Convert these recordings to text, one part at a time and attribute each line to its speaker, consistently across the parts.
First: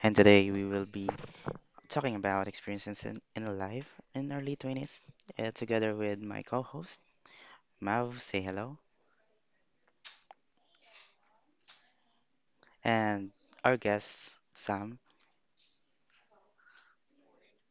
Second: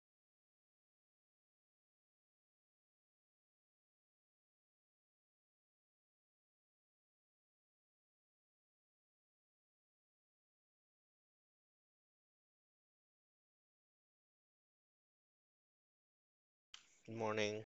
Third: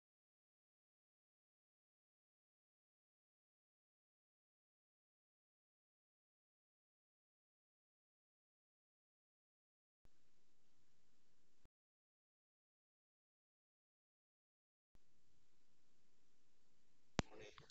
Speaker 1: and today we will be talking about experiences in life in early 20s, together with my co-host Mav, say hello, and our guest Sam.
Speaker 2: Good morning.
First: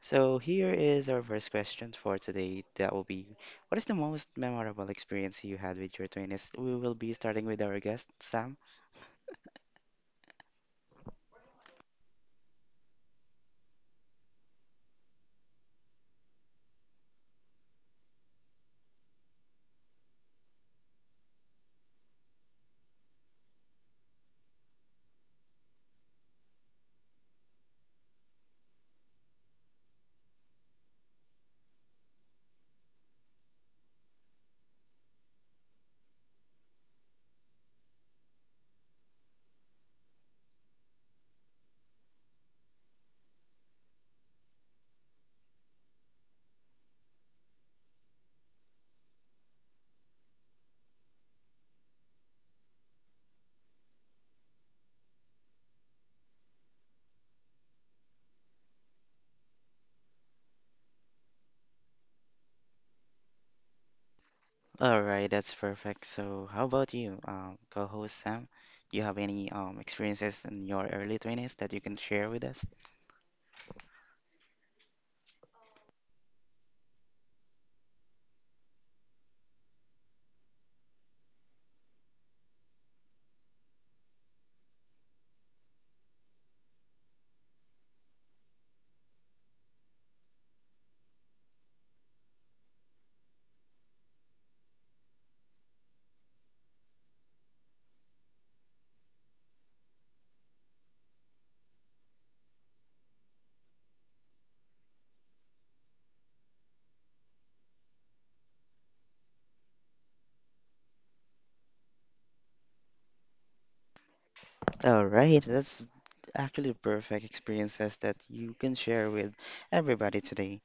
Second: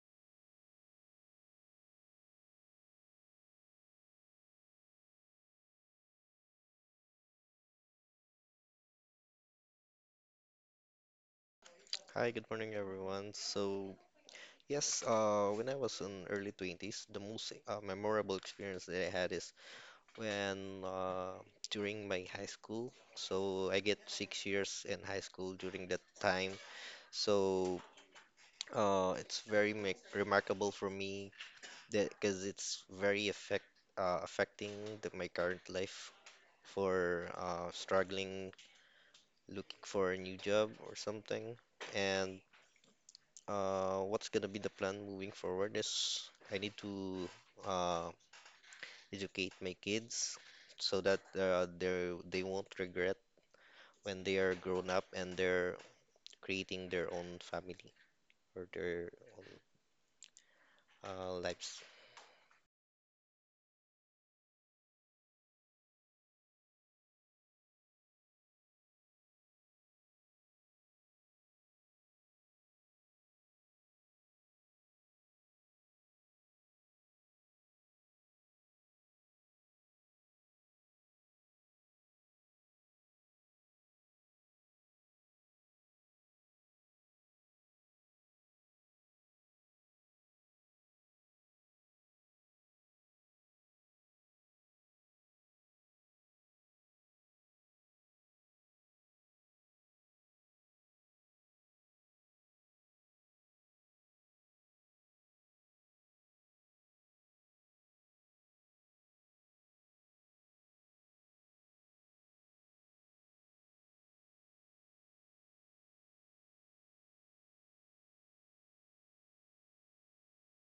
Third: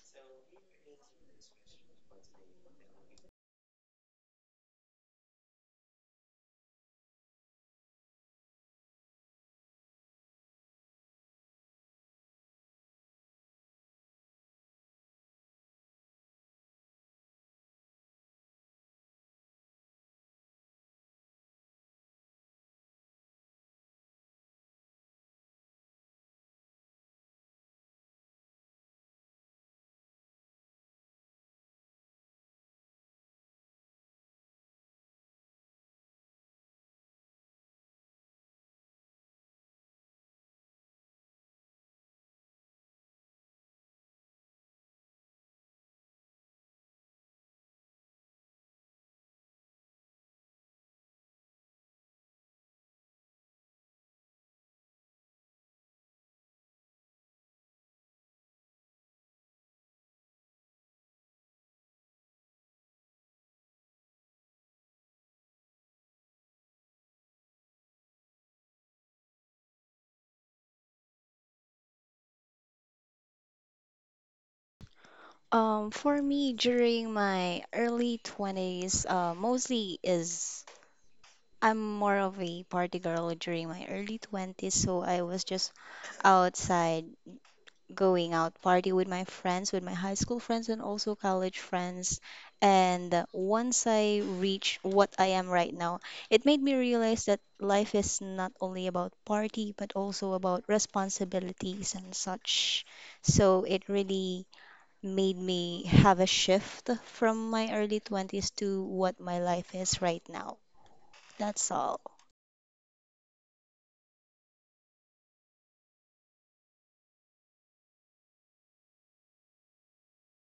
Speaker 1: So here is our first question for today. That will be, what is the most memorable experience you had with your 20s? We will be starting with our guest Sam.
Speaker 2: Hi, good morning, everyone. So, yes, when I was in early 20s, the most memorable experience that I had is when during my high school. So, I get 6 years in high school during that time. So, it's very make remarkable for me that because it's very affecting my current life for struggling, looking for a new job or something. And what's gonna be the plan moving forward is I need to uh, educate my kids so that they won't regret when they are grown up and they're creating their own family or their own lives.
Speaker 1: All right, that's perfect. So how about you, co-host Sam? Do you have any experiences in your early 20s that you can share with us?
Speaker 3: For me, during my early 20s, mostly is I'm more of a party girl during my early 20s, so I was just outside going out party with my friends, with my high school friends and also college friends. And once I reached what I am right now, it made me realize that life is not only about party, but also about responsibilities and such. So it really made me have a shift from my early 20s to what my life is right now. That's all.
Speaker 1: All right, that's actually perfect experiences that you can share with everybody today.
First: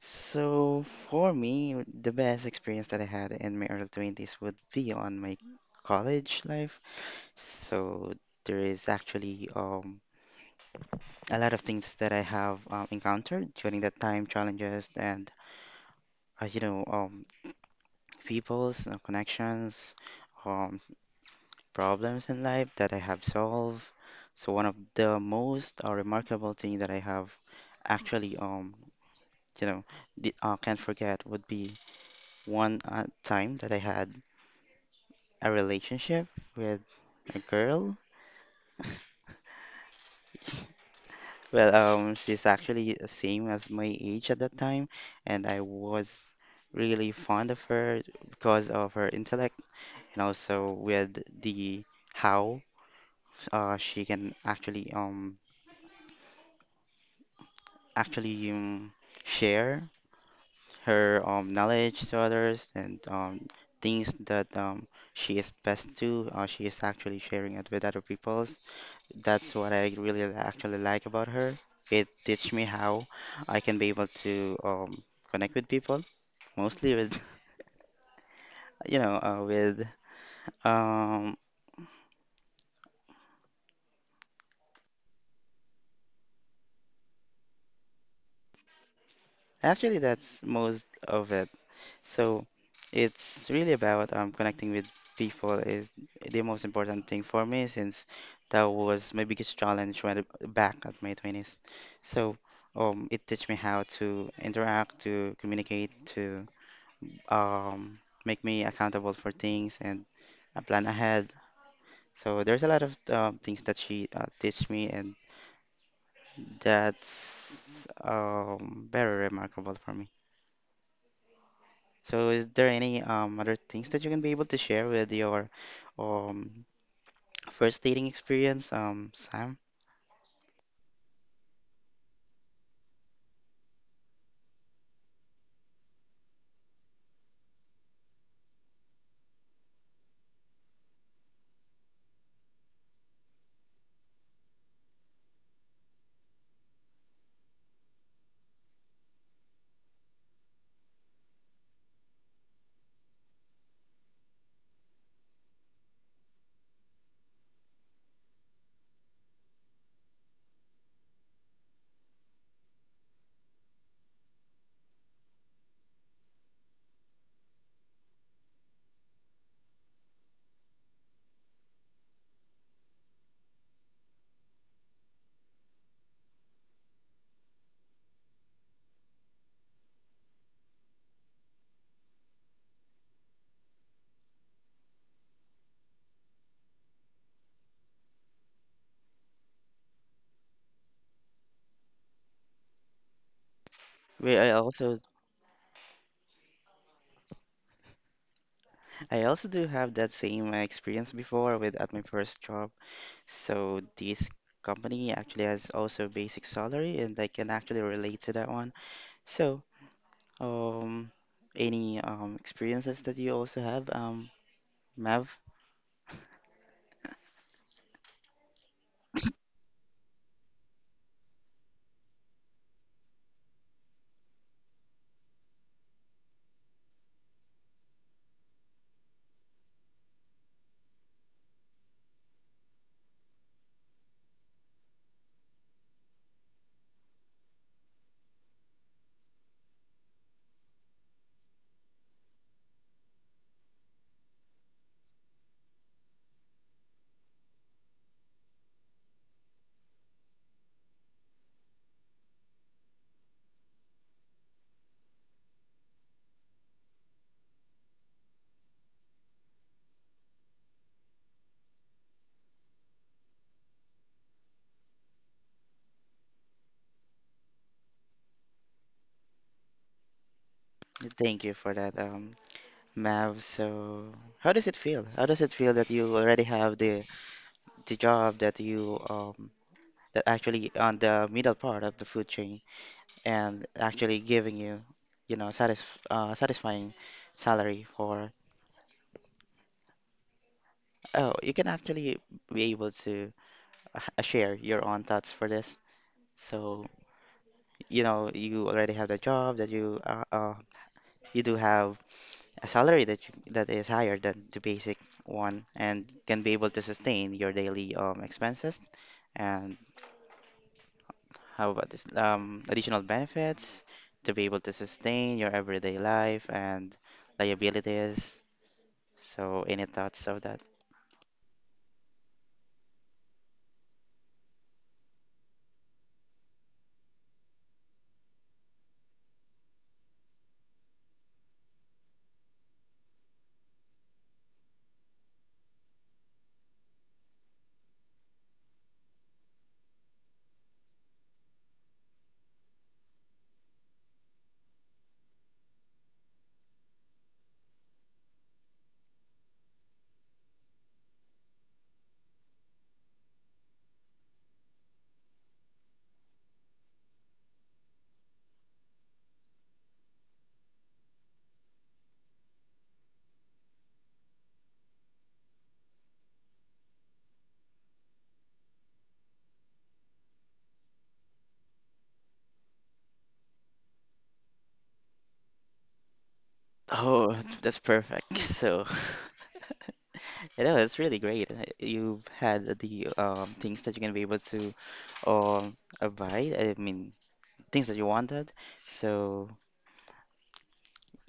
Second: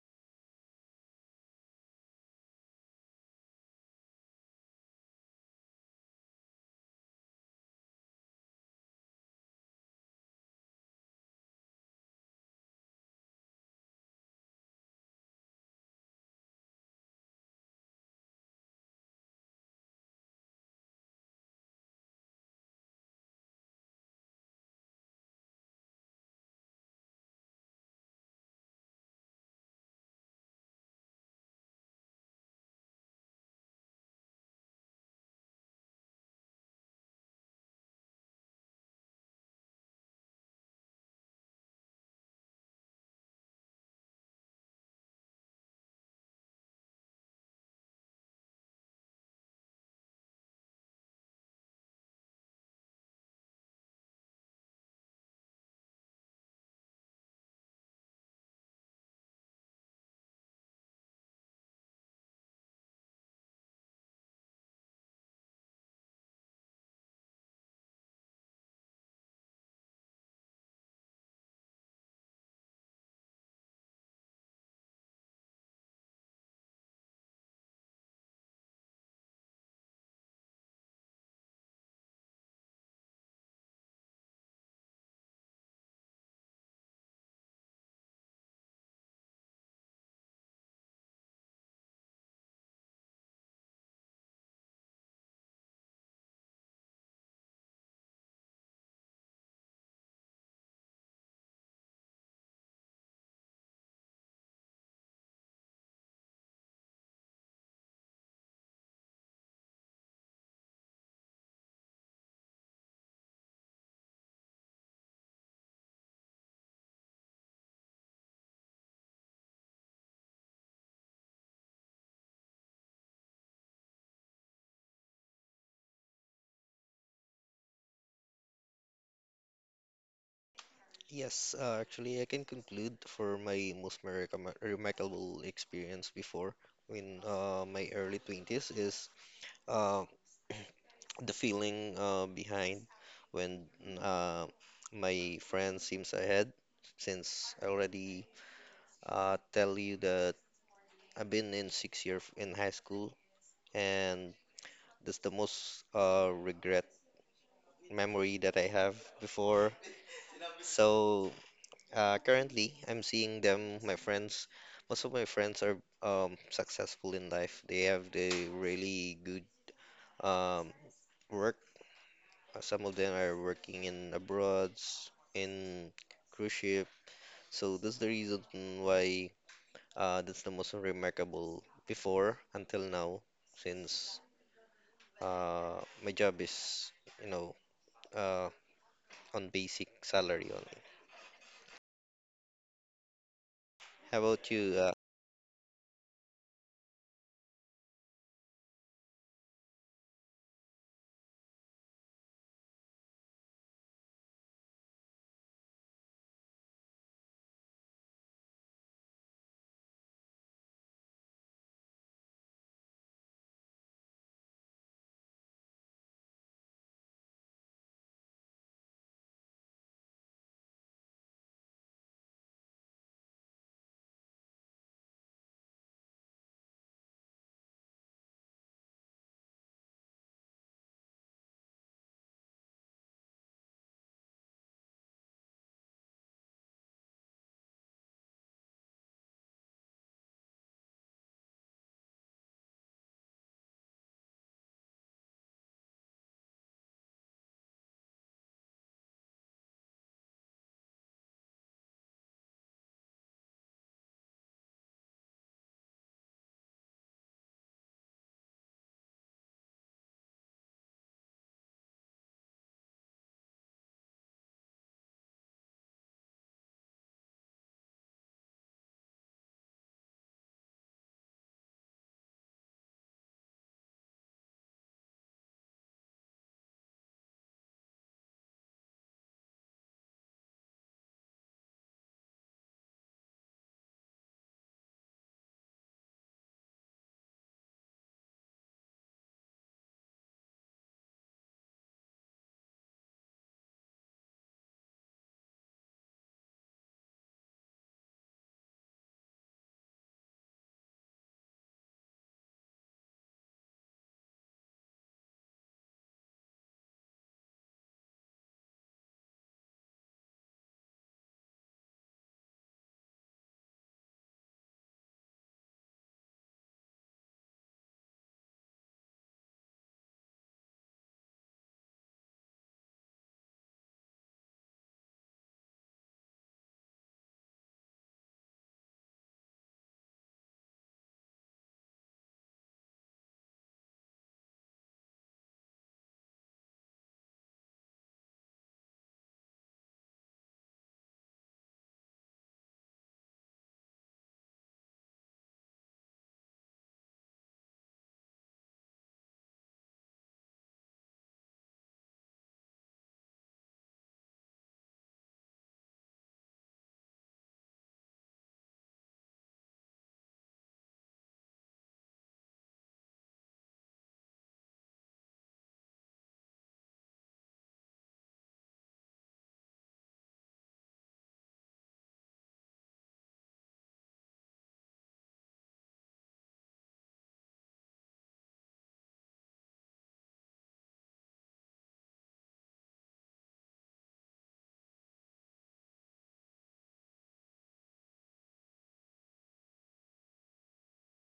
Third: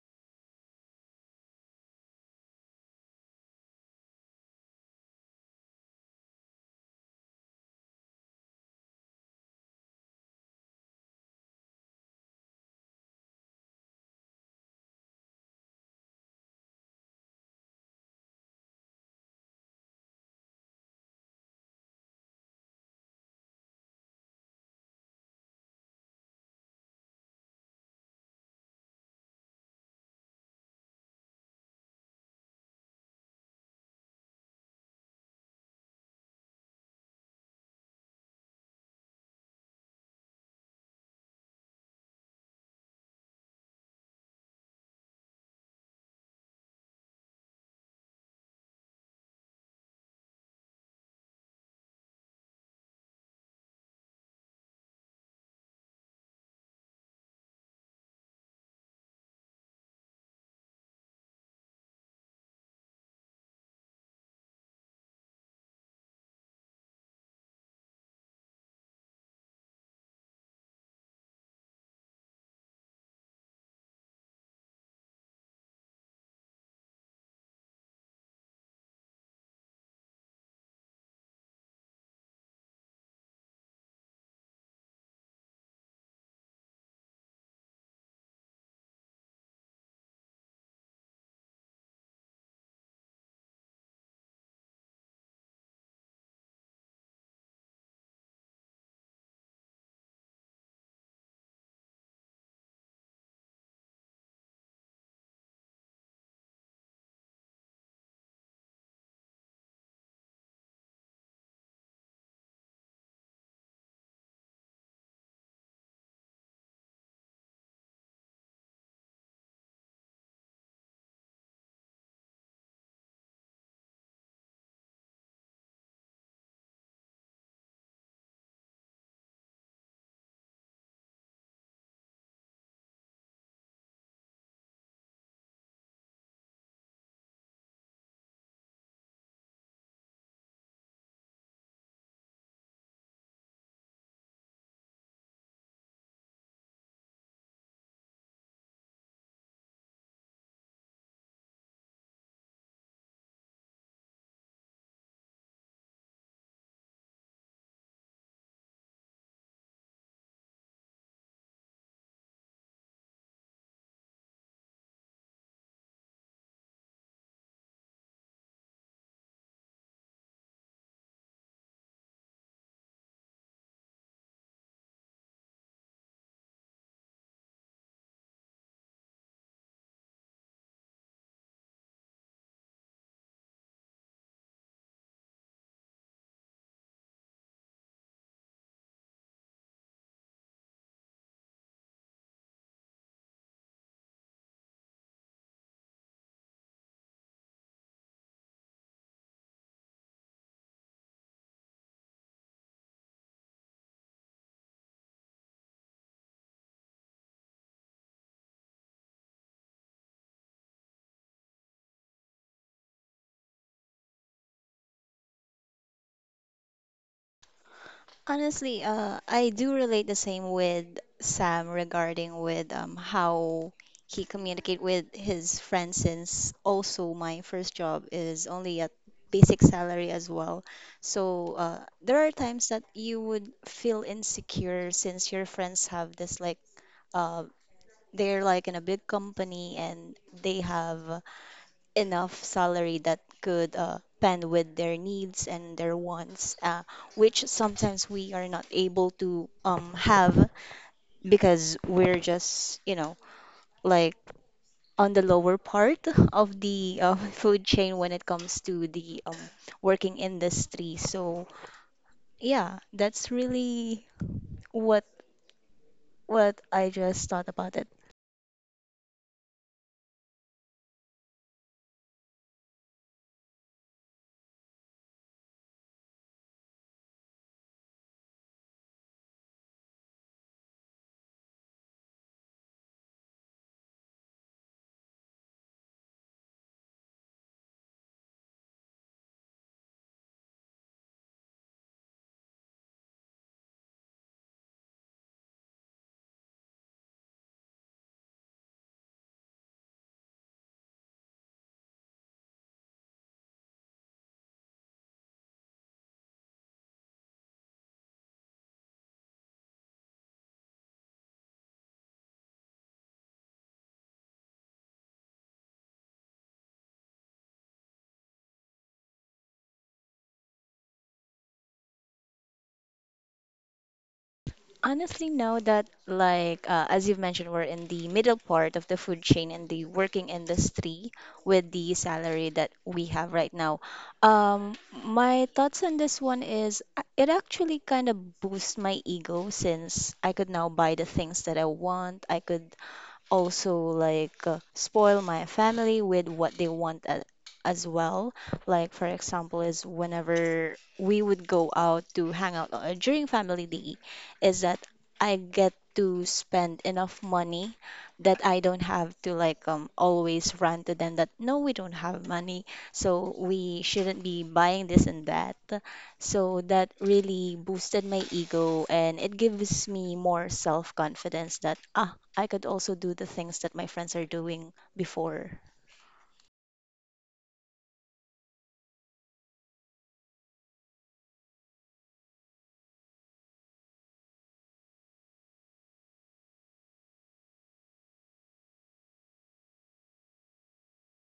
Speaker 1: So for me, the best experience that I had in my early 20s would be on my college life. So there is actually a lot of things that I have encountered during that time, challenges and uh, you know um, people's connections. um, Problems in life that I have solved. So one of the most remarkable thing that I have actually you know di- can't forget would be one time that I had a relationship with a girl. Well, she's actually the same as my age at that time, and I was really fond of her because of her intellect and also with the how she can actually actually share her knowledge to others and things that she is best to. She is actually sharing it with other peoples. That's what I really li- actually like about her. It teach me how I can be able to connect with people, mostly with with um, actually that's most of it. So it's really about connecting with people is the most important thing for me since that was my biggest challenge when back at my 20s. So it teach me how to interact, to communicate, to um, make me accountable for things and plan ahead. So there's a lot of things that she teach me and that's very remarkable for me. So is there any other things that you can be able to share with your um first dating experience, Sam?
Speaker 2: Yes, actually, I can conclude for my most miracle remarkable experience before in my early 20s is uh, the feeling behind when mm, uh, my friend seems ahead, since I already tell you that I've been in 6 year in high school, and that's the most regret memory that I have before. So currently, I'm seeing them, my friends. Most of my friends are successful in life. They have the really good um, work. Some of them are working in abroads, in cruise ship. So that's the reason why that's the most remarkable before until now, since my job is you know, uh, on basic salary only. How
Speaker 1: We
Speaker 2: about you?
Speaker 1: I also do have that same experience before with at my first job. So this company actually has also basic salary and I can actually relate to that one. So um any experiences that you also have, Mav?
Speaker 3: Honestly, I do relate the same with Sam regarding with how he communicate with his friends since also my first job is only at basic salary as well. So there are times that you would feel insecure since your friends have this like uh, they're like in a big company and they have enough salary that could pen with their needs and their wants, which sometimes we are not able to have because we're just, you know, like on the lower part of the food chain when it comes to the working industry. So yeah, that's really what what I just thought about it.
Speaker 1: Thank you for that, Mav. So how does it feel? How does it feel that you already have the job that you that actually on the middle part of the food chain and actually giving you you know satisf satisfying salary for oh you can actually be able to share your own thoughts for this so you know you already have the job that you you do have a salary that that is higher than the basic one and can be able to sustain your daily expenses and how about this? Additional benefits to be able to sustain your everyday life and liabilities. So, any thoughts of that?
Speaker 3: Honestly know that like as you've mentioned, we're in the middle part of the food chain and the working industry with the salary that we have right now. um my thoughts on this one is it actually kind of boosts my ego since I could now buy the things that I want. I could also like spoil my family with what they want as well. Like for example, is whenever we would go out to hang out during family day, is that I get to spend enough money that I don't have to like always rant to them that no, we don't have money, so we shouldn't be buying this and that. So that really boosted my ego and it gives me more self-confidence that ah, I could also do the things that my friends are doing before.
Speaker 1: Oh, that's perfect. So, you know, it's really great. You've had the things that you're gonna be able to um, avoid. I mean, things that you wanted. So,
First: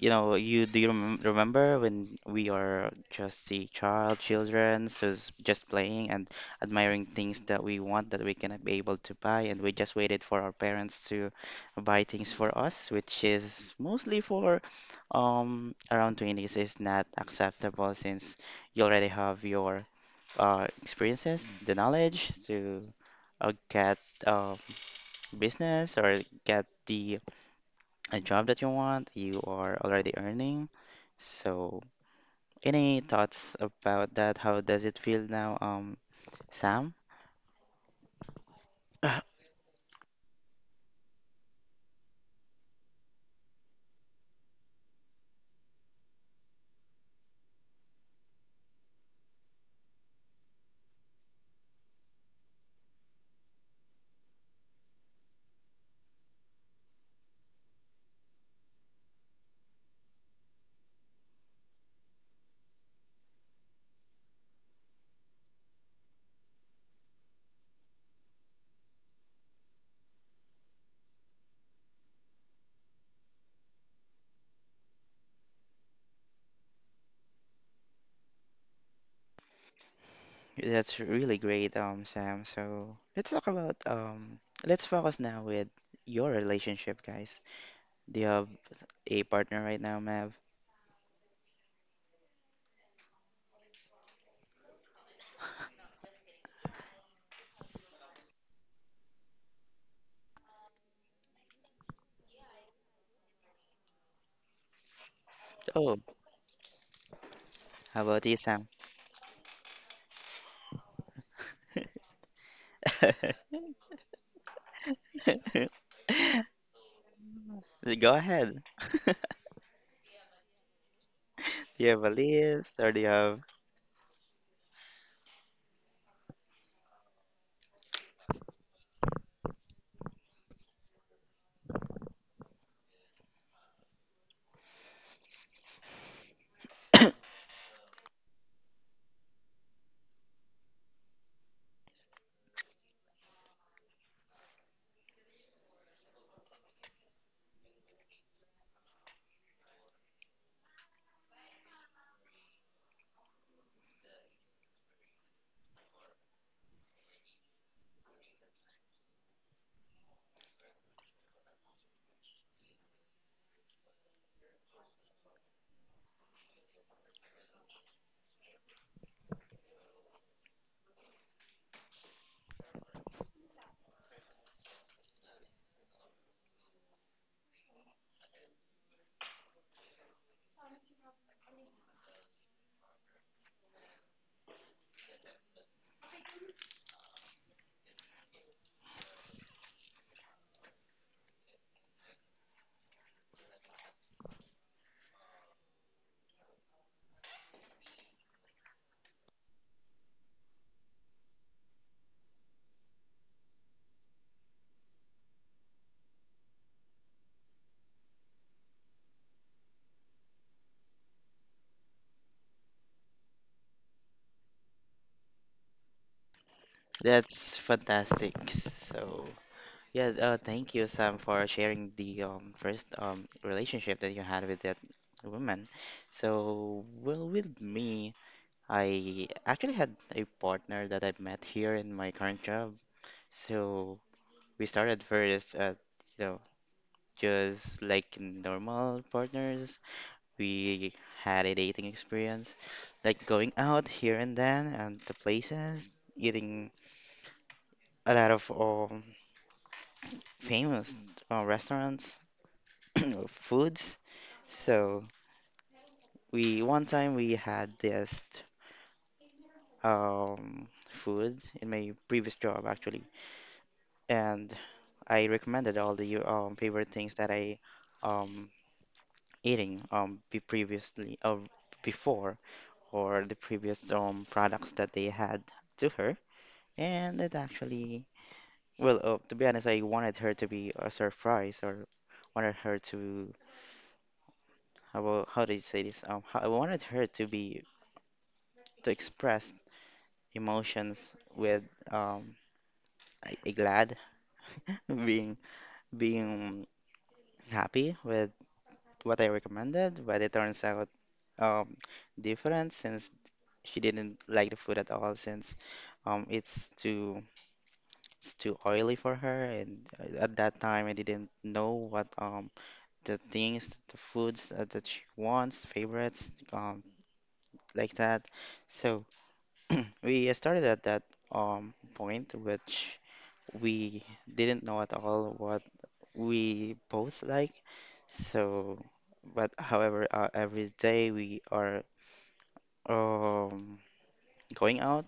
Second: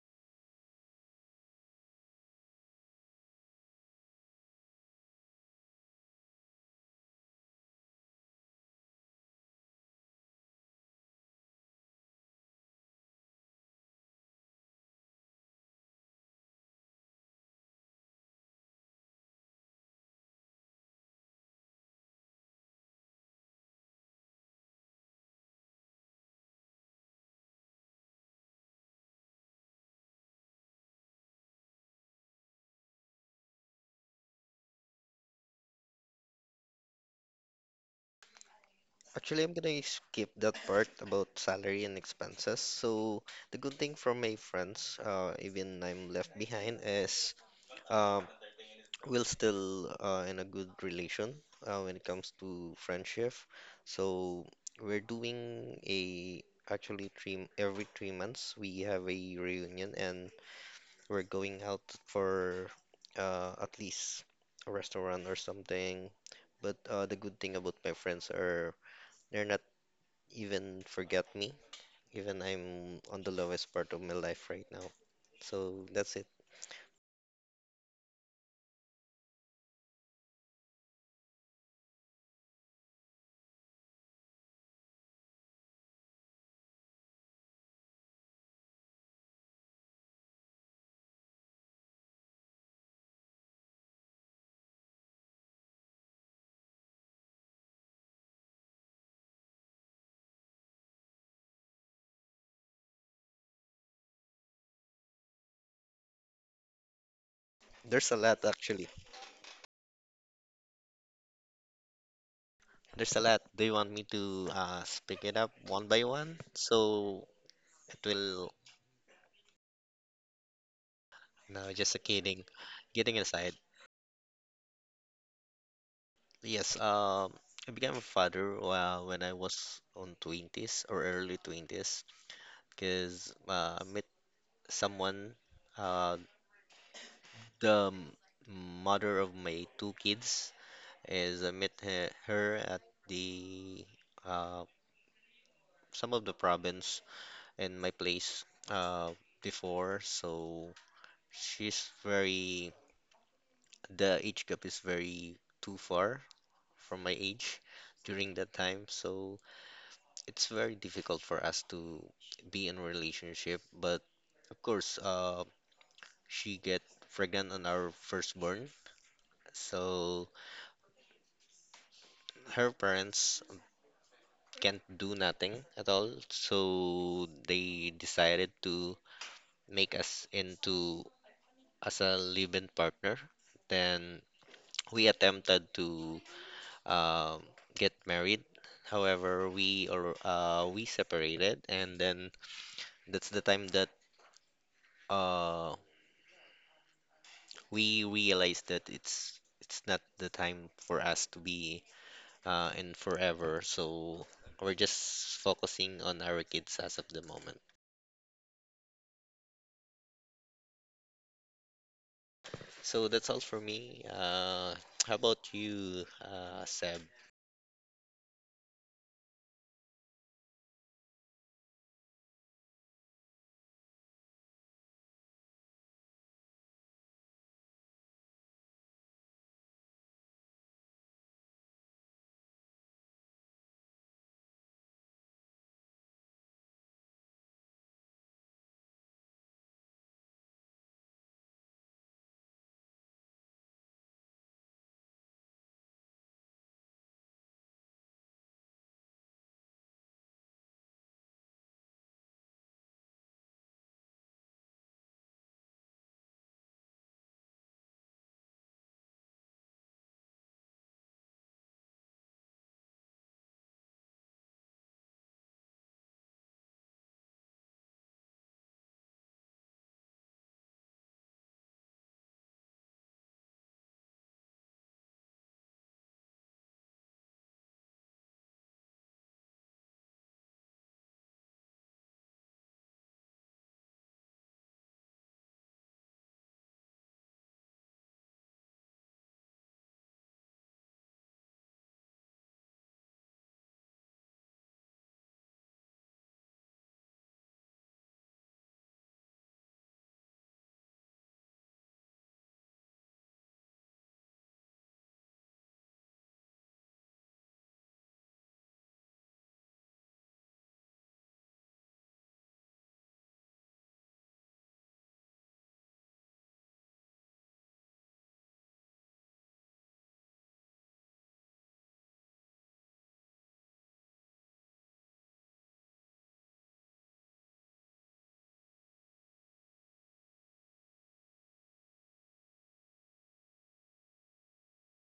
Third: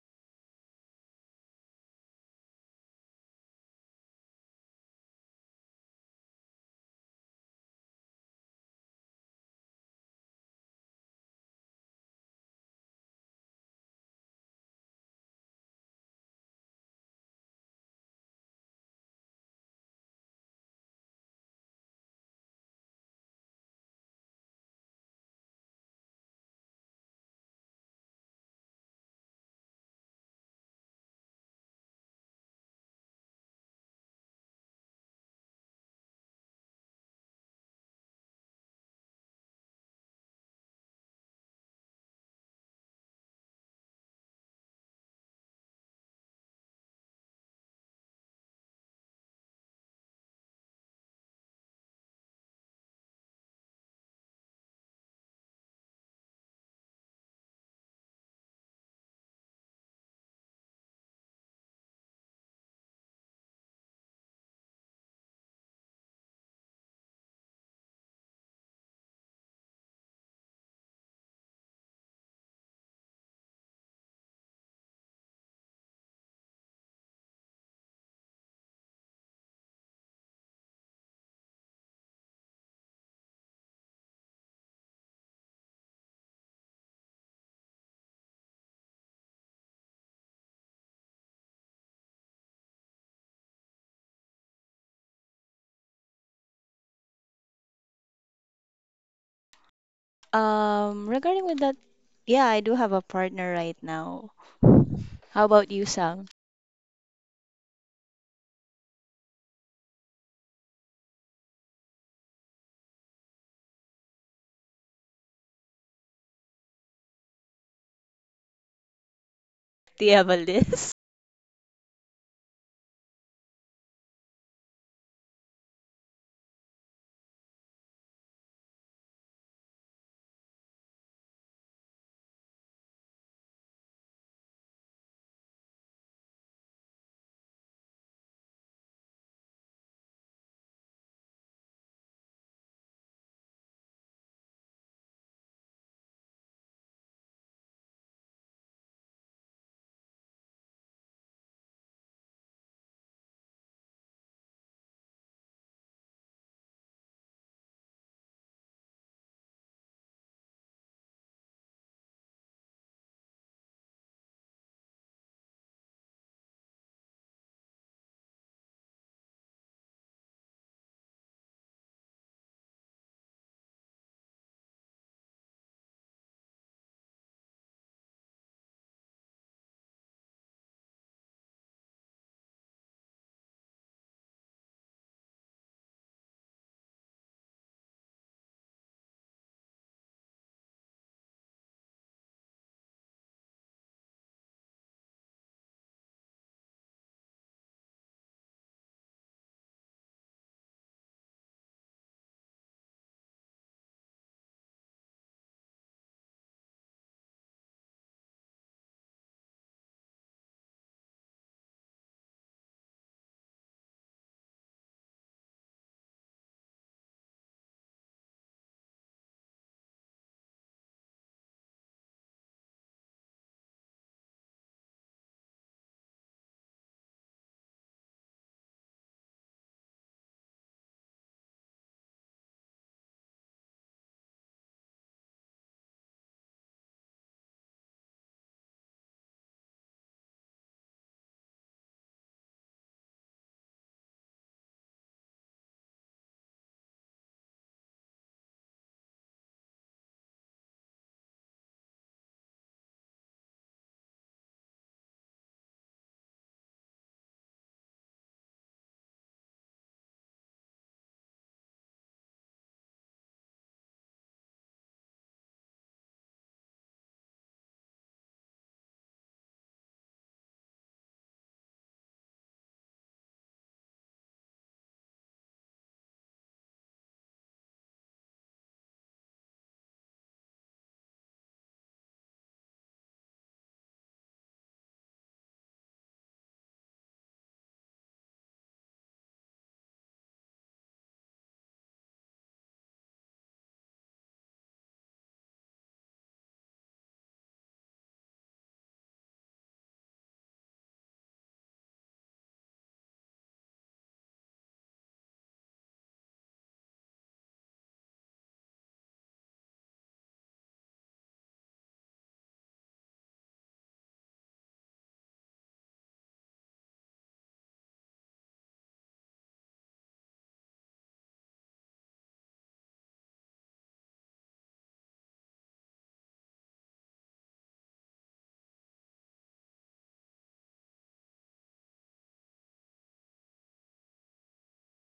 Speaker 1: you know, you remember when we are just children, so just playing and admiring things that we want that we cannot be able to buy, and we just waited for our parents to buy things for us, which is mostly for around 20s is not acceptable since you already have your experiences, the knowledge to get uh business or get the a job that you want, you are already earning. So, any thoughts about that? How does it feel now, Sam?
Speaker 2: Actually, I'm gonna skip that part about salary and expenses. So the good thing from my friends, even I'm left behind, is um, we're still in a good relation when it comes to friendship. So we're doing a actually three every 3 months we have a reunion and we're going out for at least a restaurant or something. But the good thing about my friends are they're not even forget me, even I'm on the lowest part of my life right now. So that's it.
Speaker 1: That's really great, Sam. So let's talk about let's focus now with your relationship, guys. Do you have a partner right now, Mav?
Speaker 3: Regarding with that, yeah, I do have a partner right now. How about you,
Speaker 1: Oh,
Speaker 3: Sam?
Speaker 1: how
Speaker 2: There's a
Speaker 1: about you,
Speaker 2: lot
Speaker 1: Sam?
Speaker 2: actually. There's a lot. Do you want me to speak it up one by one? So it
Speaker 1: Go
Speaker 2: will.
Speaker 1: ahead. Do
Speaker 3: Do you have a list?
Speaker 2: No,
Speaker 1: you
Speaker 2: just a
Speaker 1: have a
Speaker 2: kidding.
Speaker 1: list or do you
Speaker 2: Getting
Speaker 1: have?
Speaker 2: aside. Yes. I became a father when I was on twenties or early 20s, because I met someone. Uh, the mother of my two kids is I met her at the uh, some of the province in my place uh, before. So She's very, the age gap is very too far from my age during that time, so it's very difficult for us to be in a relationship. But of course, she get pregnant on our firstborn, so her parents can't do nothing at all. So they decided to make us into as a live-in partner. Then we attempted to um, get married. However, we separated, and then that's the time that uh, we realized that it's not the time for us to be in forever. So we're just focusing on our kids as of the moment. So that's all for me. How about you, Seb?
Speaker 1: That's fantastic. So yeah, thank you, Sam, for sharing the first relationship that you had with that woman. So, well, with me, I actually had a partner that I met here in my current job. So we started first at, you know, just like normal partners. We had a dating experience, like going out here and then and the places, eating a lot of famous restaurants foods. So we one time we had this food in my previous job actually, and I recommended all the favorite things that I um eating be previously before or the previous products that they had to her, and it actually well to be honest, I wanted her to be a surprise or wanted her to how about- how do you say this how, I wanted her to be to express emotions with um I glad being being happy with what I recommended, but it turns out um different since she didn't like the food at all since um it's too it's too oily for her and at that time I didn't know what the foods that she wants favorites like that, so we started at that point which we didn't know at all what we both like. So, but however, every day we are um, going out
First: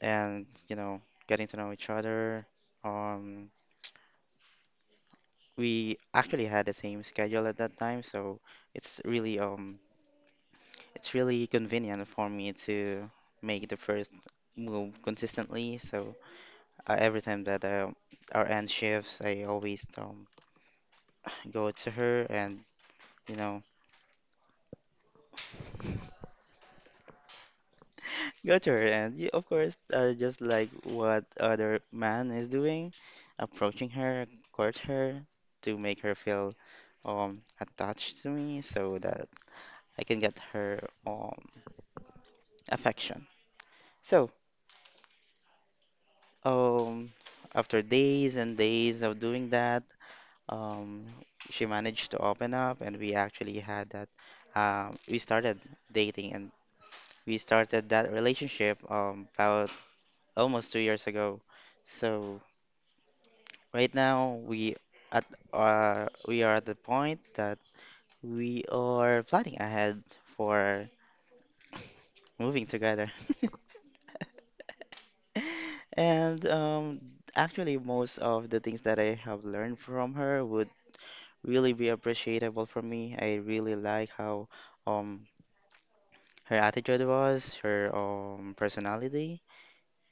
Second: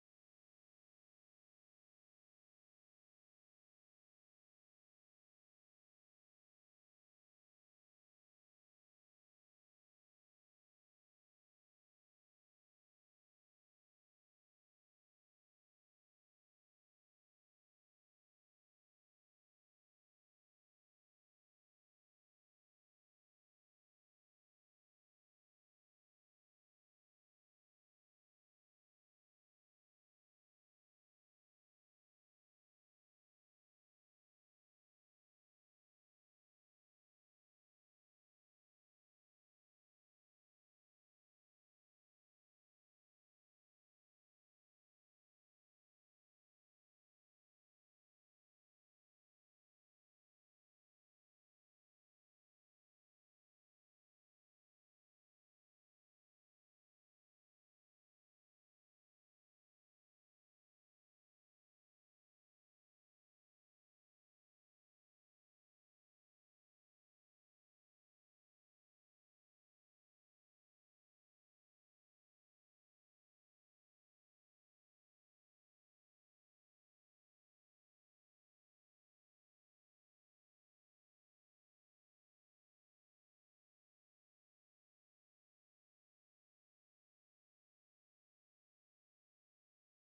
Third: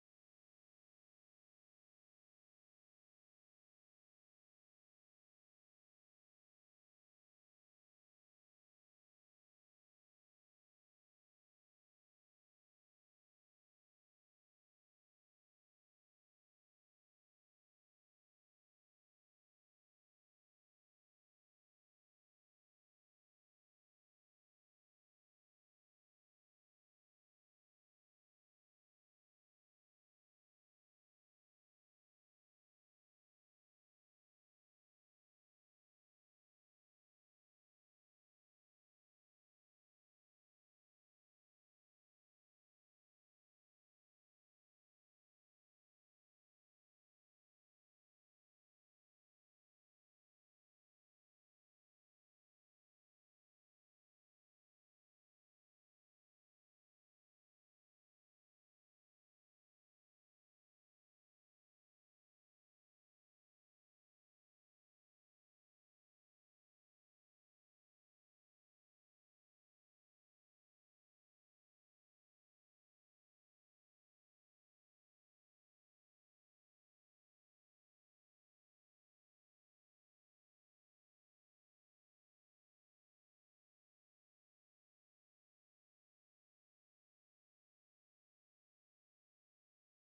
Speaker 1: and, you know, getting to know each other. Um, we actually had the same schedule at that time, so it's really um, it's really convenient for me to make the first move consistently. So every time that our end shifts, I always go to her and, you know, got your end. Yeah, of course, just like what other man is doing, approaching her, court her to make her feel attached to me so that I can get her affection. So, um after days and days of doing that, um she managed to open up and we actually had that. We started dating and we started that relationship about almost 2 years ago. So right now, at we are at the point that we are planning ahead for moving together. And actually, most of the things that I have learned from her would really be appreciable for me. I really like how um her attitude was, her personality.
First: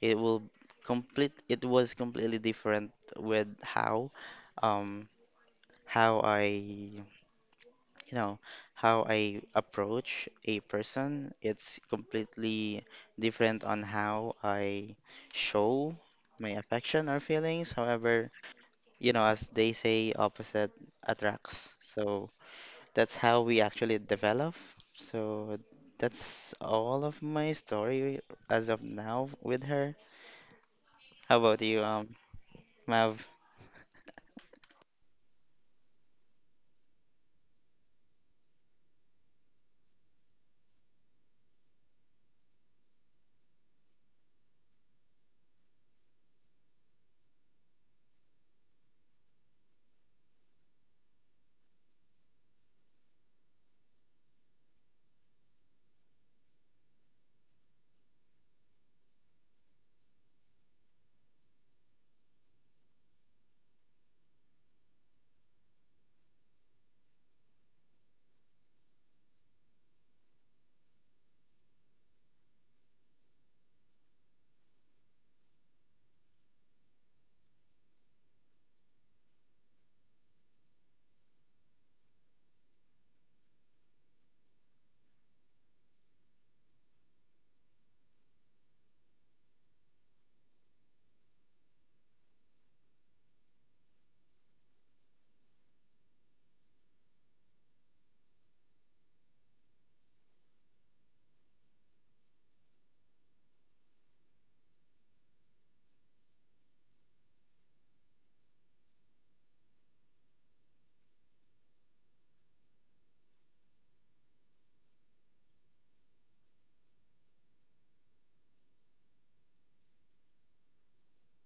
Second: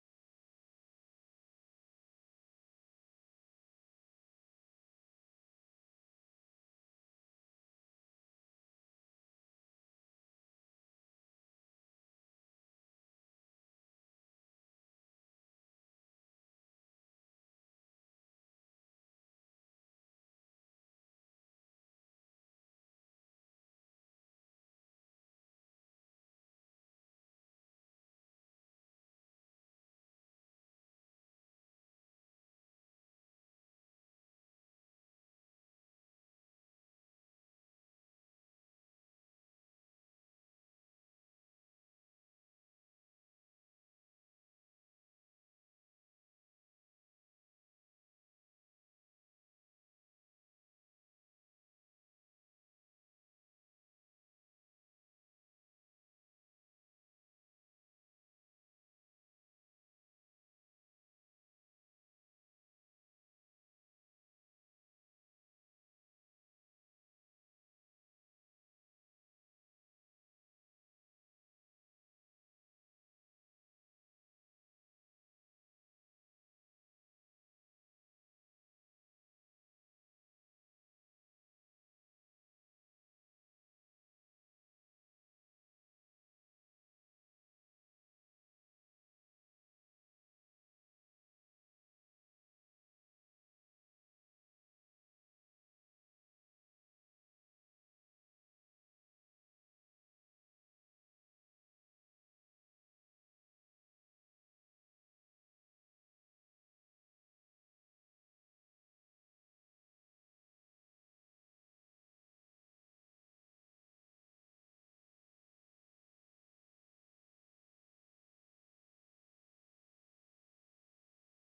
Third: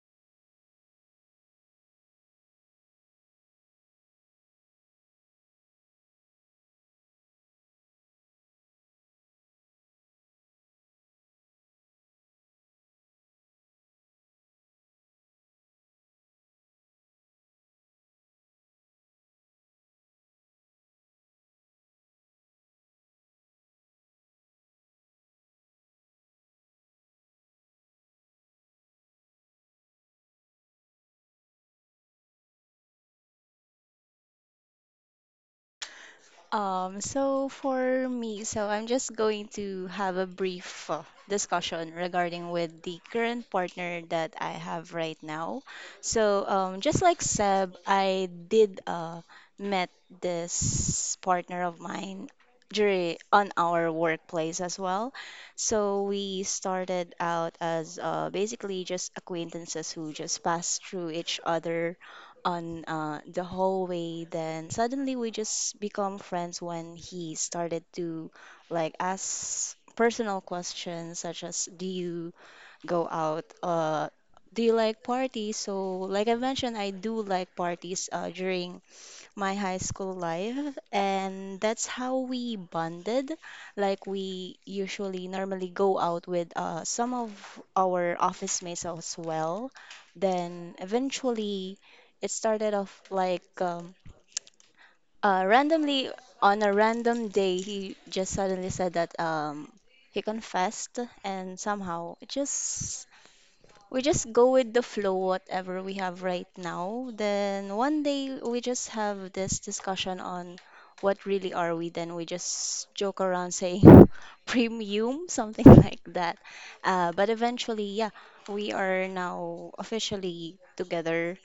Speaker 1: It will complete. It was completely different with how um how I you know, how I approach a person. It's completely different on how I show my affection or feelings. However, you know, as they say, opposite attracts. So that's how we actually develop. So that's all of my story as of now with her. How about you, Mav?
Speaker 3: So for me, so I'm just going to have a brief discussion regarding with the current partner that I have right now. So just like Seb, I did met this partner of mine during on our workplace as well. So we started out as basically just acquaintances who just passed through each other on the hallway. Then suddenly we just become friends when he started to like ask personal questions such as do you go out do you like parties? So like I mentioned, I do like parties during my high school life, and that's how we bonded. Like we usually normally go out with some of our office mates as well. Then eventually, it started off like randomly on a random day, he just suddenly said that he confessed, and somehow it just we just go with the flow, whatever we have right now. Then one day we just have this discussion on what really are we. Then we just joke around saying premium, something like that. But eventually, yeah, we are now officially together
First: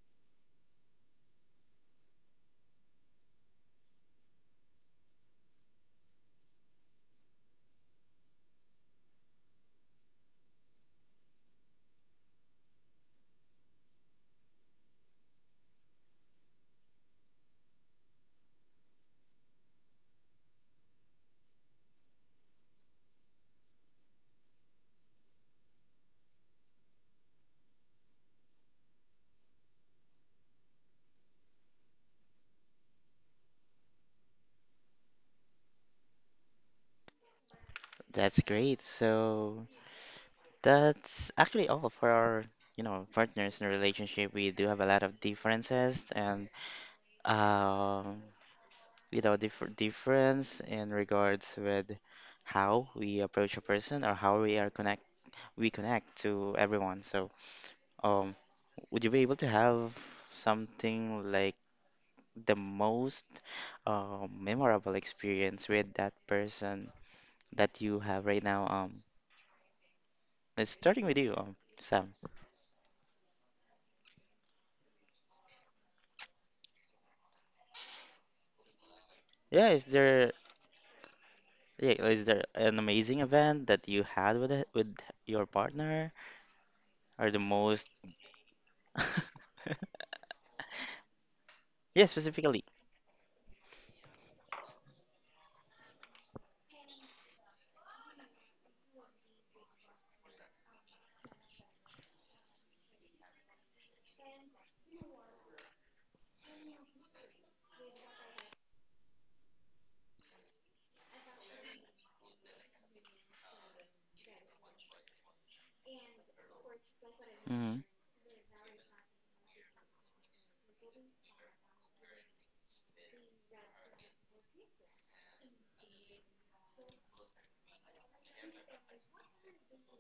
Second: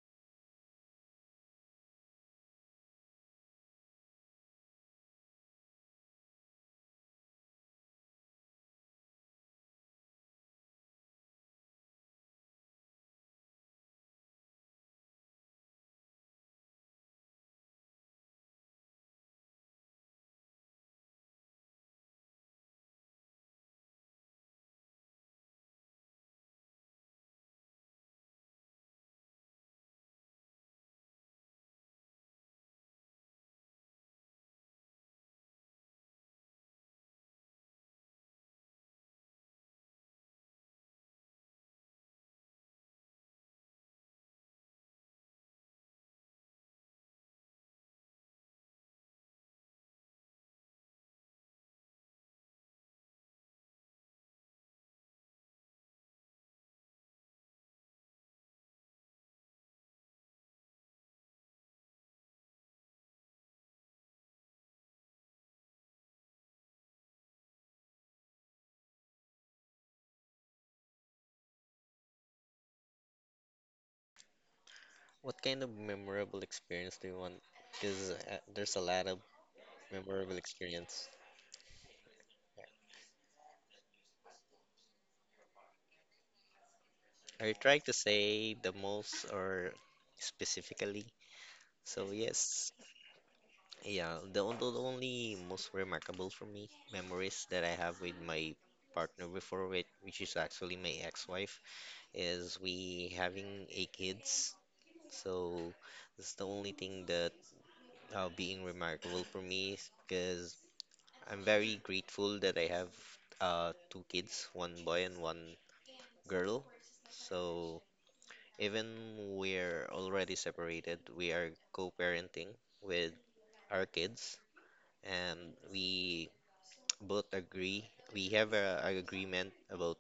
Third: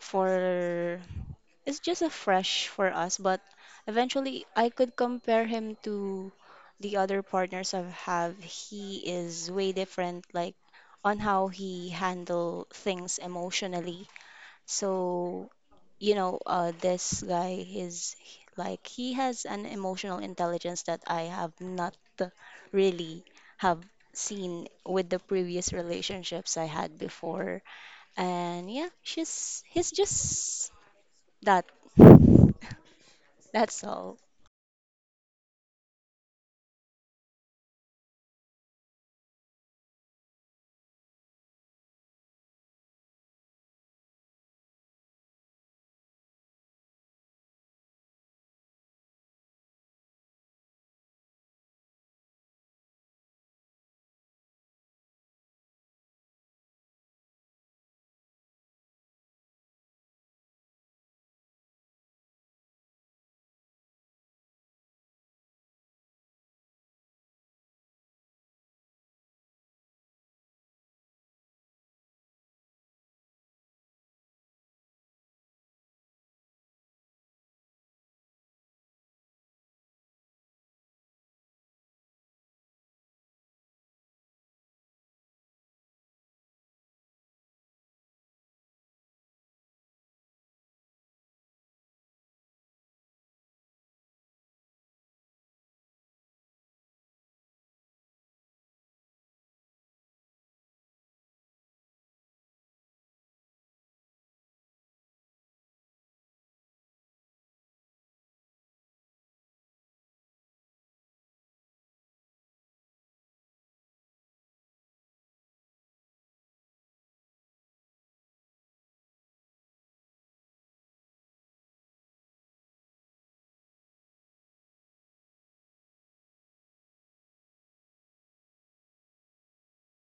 Speaker 3: for it's just a fresh for us, but eventually I could compare him to the other partners I've have. He is way different, like on how he handle things emotionally. So, you know, this guy is like he has an emotional intelligence that I have not really have seen with the previous relationships I had before. And yeah, she's he's just that. That's all.
Speaker 1: That's great. So that's actually all for our, you know, partners in relationship. We do have a lot of differences and, um, you know, difference in regards with how we approach a person or how we connect to everyone. So, um, would you be able to have something like the most memorable experience with that person that you have right now? It's starting with you, Sam.
Speaker 2: What kind of memorable experience do you want? Because there's a lot of
Speaker 1: Yeah, is there
Speaker 2: memorable experience.
Speaker 1: yeah, is there an amazing event that you had with it, with your partner or the
Speaker 2: Are you trying
Speaker 1: most?
Speaker 2: to say the most or specifically?
Speaker 1: Yeah,
Speaker 2: So
Speaker 1: specifically.
Speaker 2: yes, yeah, the only most remarkable for me memories that I have with my partner before with which is actually my ex-wife is we having eight kids. So that's the only thing that being remarkable for me because I'm very grateful that I have two kids, one boy and one girl.
Speaker 1: Hmm.
Speaker 2: So even we're already separated, we are co-parenting with our kids, and we both agree. We have a agreement about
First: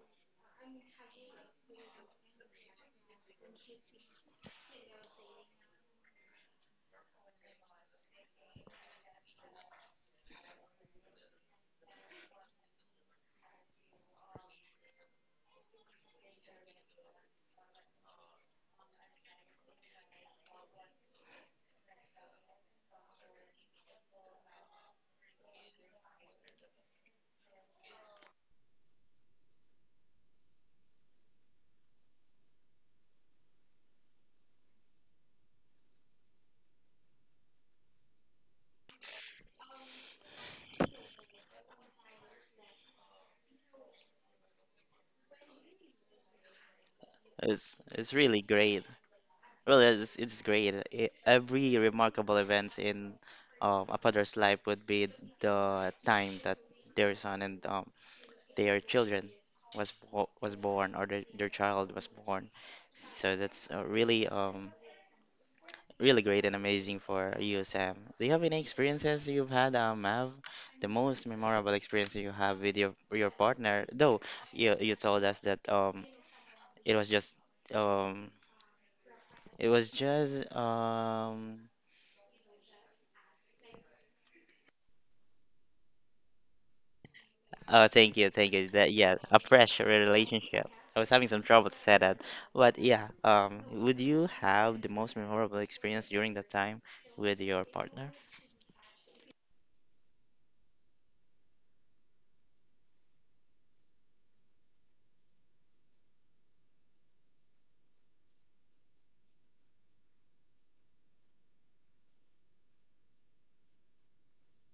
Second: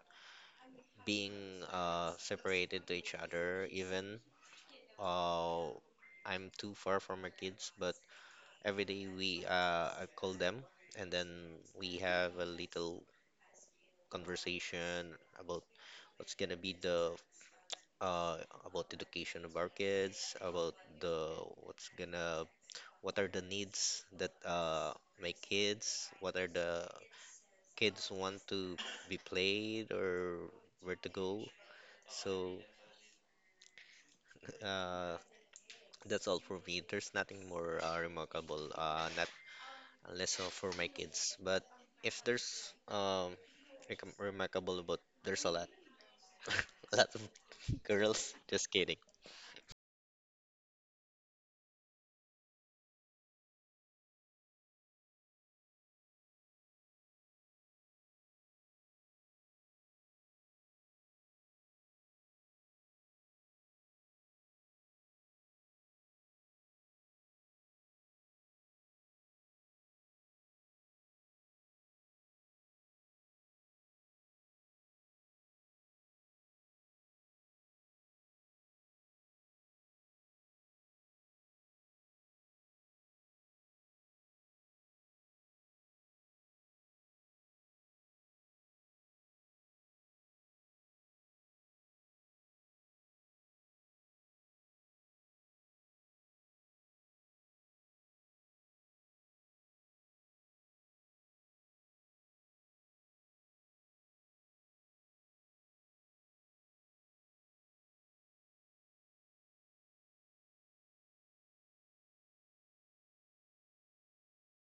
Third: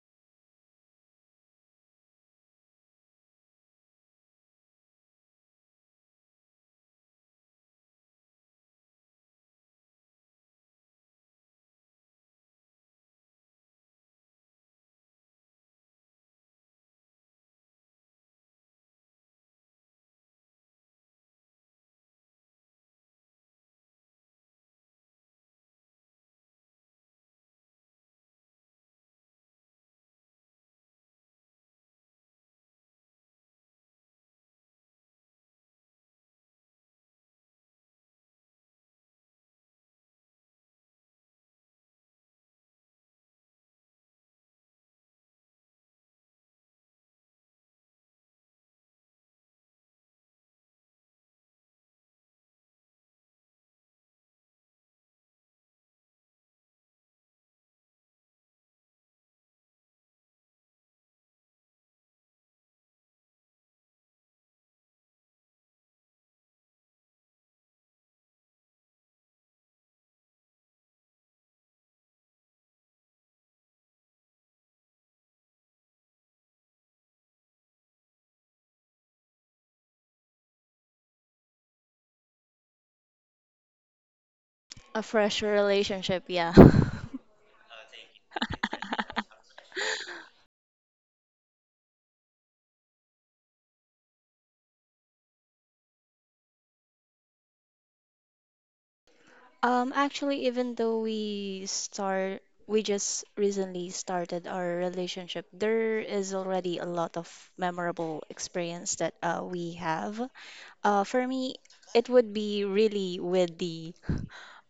Speaker 2: being separated to each other. Even uh, I'm too far from our kids, but every day we I call them, and then we have a little conversation about what's gonna be the uh, about education of our kids, about the what's gonna what are the needs that my kids, what are the kids want to be played or where to go. So uh, that's all for me. There's nothing more remarkable, not unless for my kids. But if there's remarkable, but there's a lot, a lot of
Speaker 1: It's
Speaker 2: girls.
Speaker 1: really
Speaker 2: Just
Speaker 1: great.
Speaker 2: kidding.
Speaker 1: Well, it's great. Every remarkable events in a father's life would be the time that their son and their children was born or their child was born. So that's really great and amazing for you, Sam. Do you have any experiences you've had, Mav? The most memorable experience you have with your partner, though you told us that it was just um it was just um
Speaker 3: A fresh relationship, yeah.
Speaker 1: oh, thank you, thank you that, yeah, a fresh relationship. I was having some trouble to say that, but yeah, would you have the most memorable experience during that time with your partner?
Speaker 3: Actually, even though we just recently started our relationship, there is already a lot of memorable experience that we have. For me, it would be really with the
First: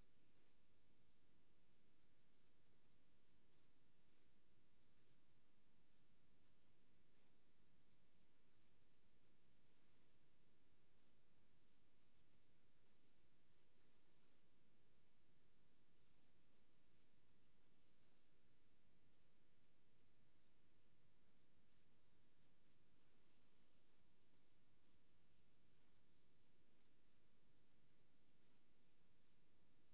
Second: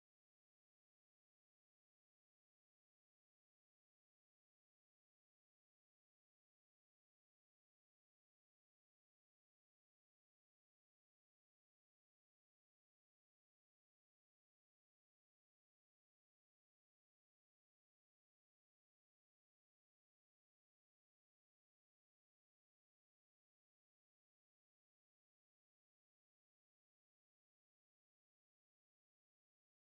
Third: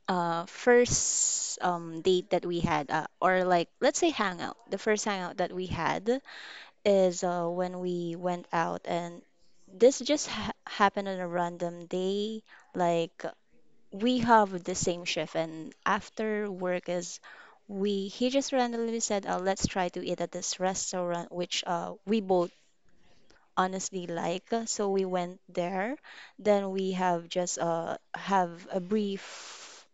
Speaker 3: first date that we had, or like, let's say hangout. The first hangout that we had is when we went out and this just ha happened on a random day. Like we have the same shift, and after work is we he just randomly said, "Let's try to eat at this restaurant," which we both honestly like. So we went there. Then we have just have a brief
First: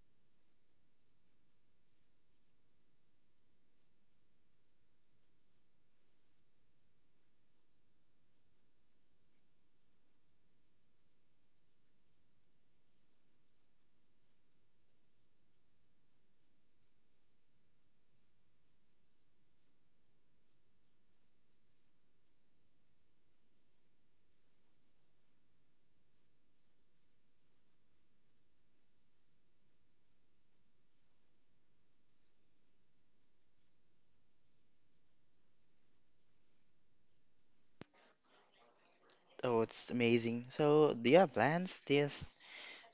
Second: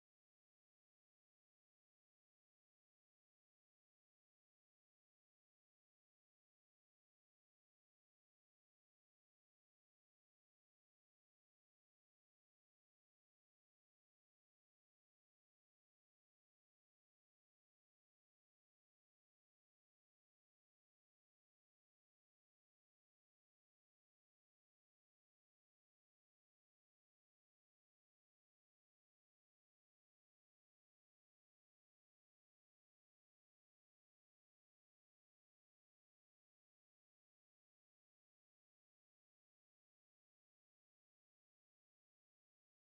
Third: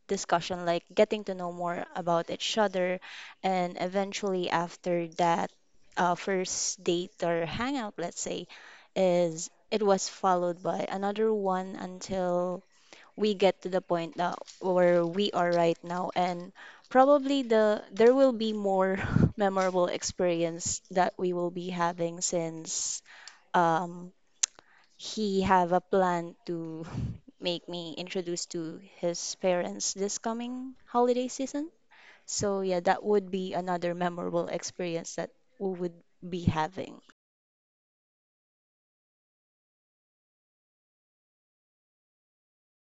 Speaker 3: discussion, like getting to know more about each other. And eventually after that first date or hangout, let's say, is it was followed by another one until we get to the point now where we are right now, and probably there will be more memorable experience that we will be having since um he have a plan to make me introduced to his parents this coming holiday season. So yeah, that would be another memorable experience that we would be having.
Speaker 1: Oh, it's amazing. So, do you have plans this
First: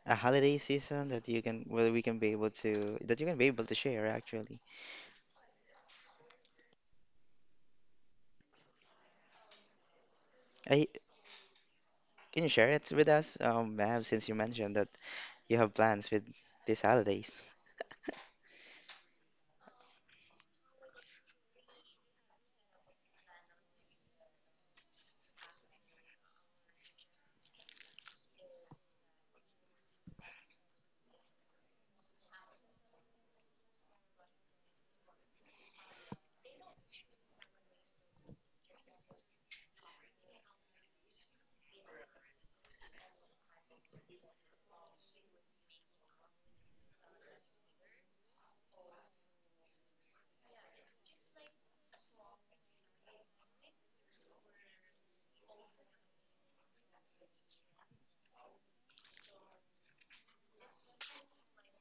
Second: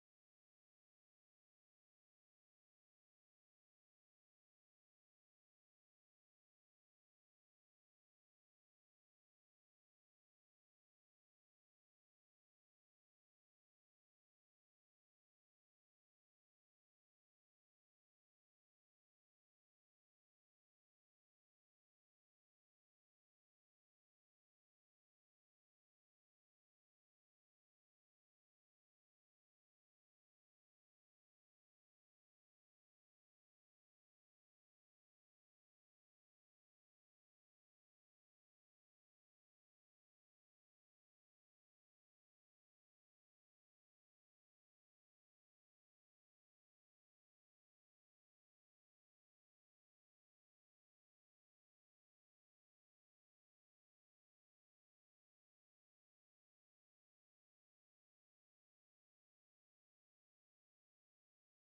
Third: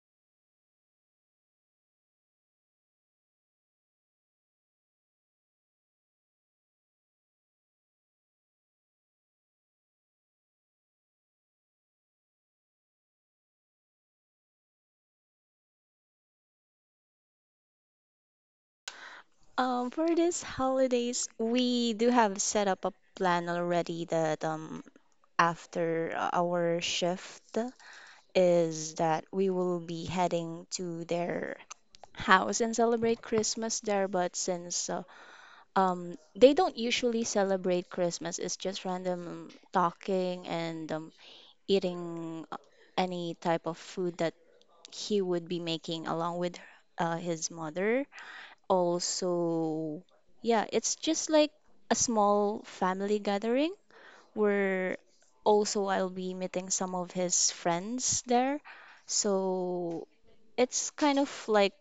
Speaker 1: a holiday season that you can we can be able to that you can be able to share actually. I, can you share it with us, Mav, since you mentioned that you have plans with these holidays?
Speaker 3: For this holidays, we do have set up a plan already that after our shift is that we will be heading to their house and celebrate Christmas there. But since they don't usually celebrate Christmas. It's just random talking and eating any type of food that he would be making along with his mother. Also, yeah, it's just like a small family gathering where also I'll be meeting some of his friends there. So it's kind of like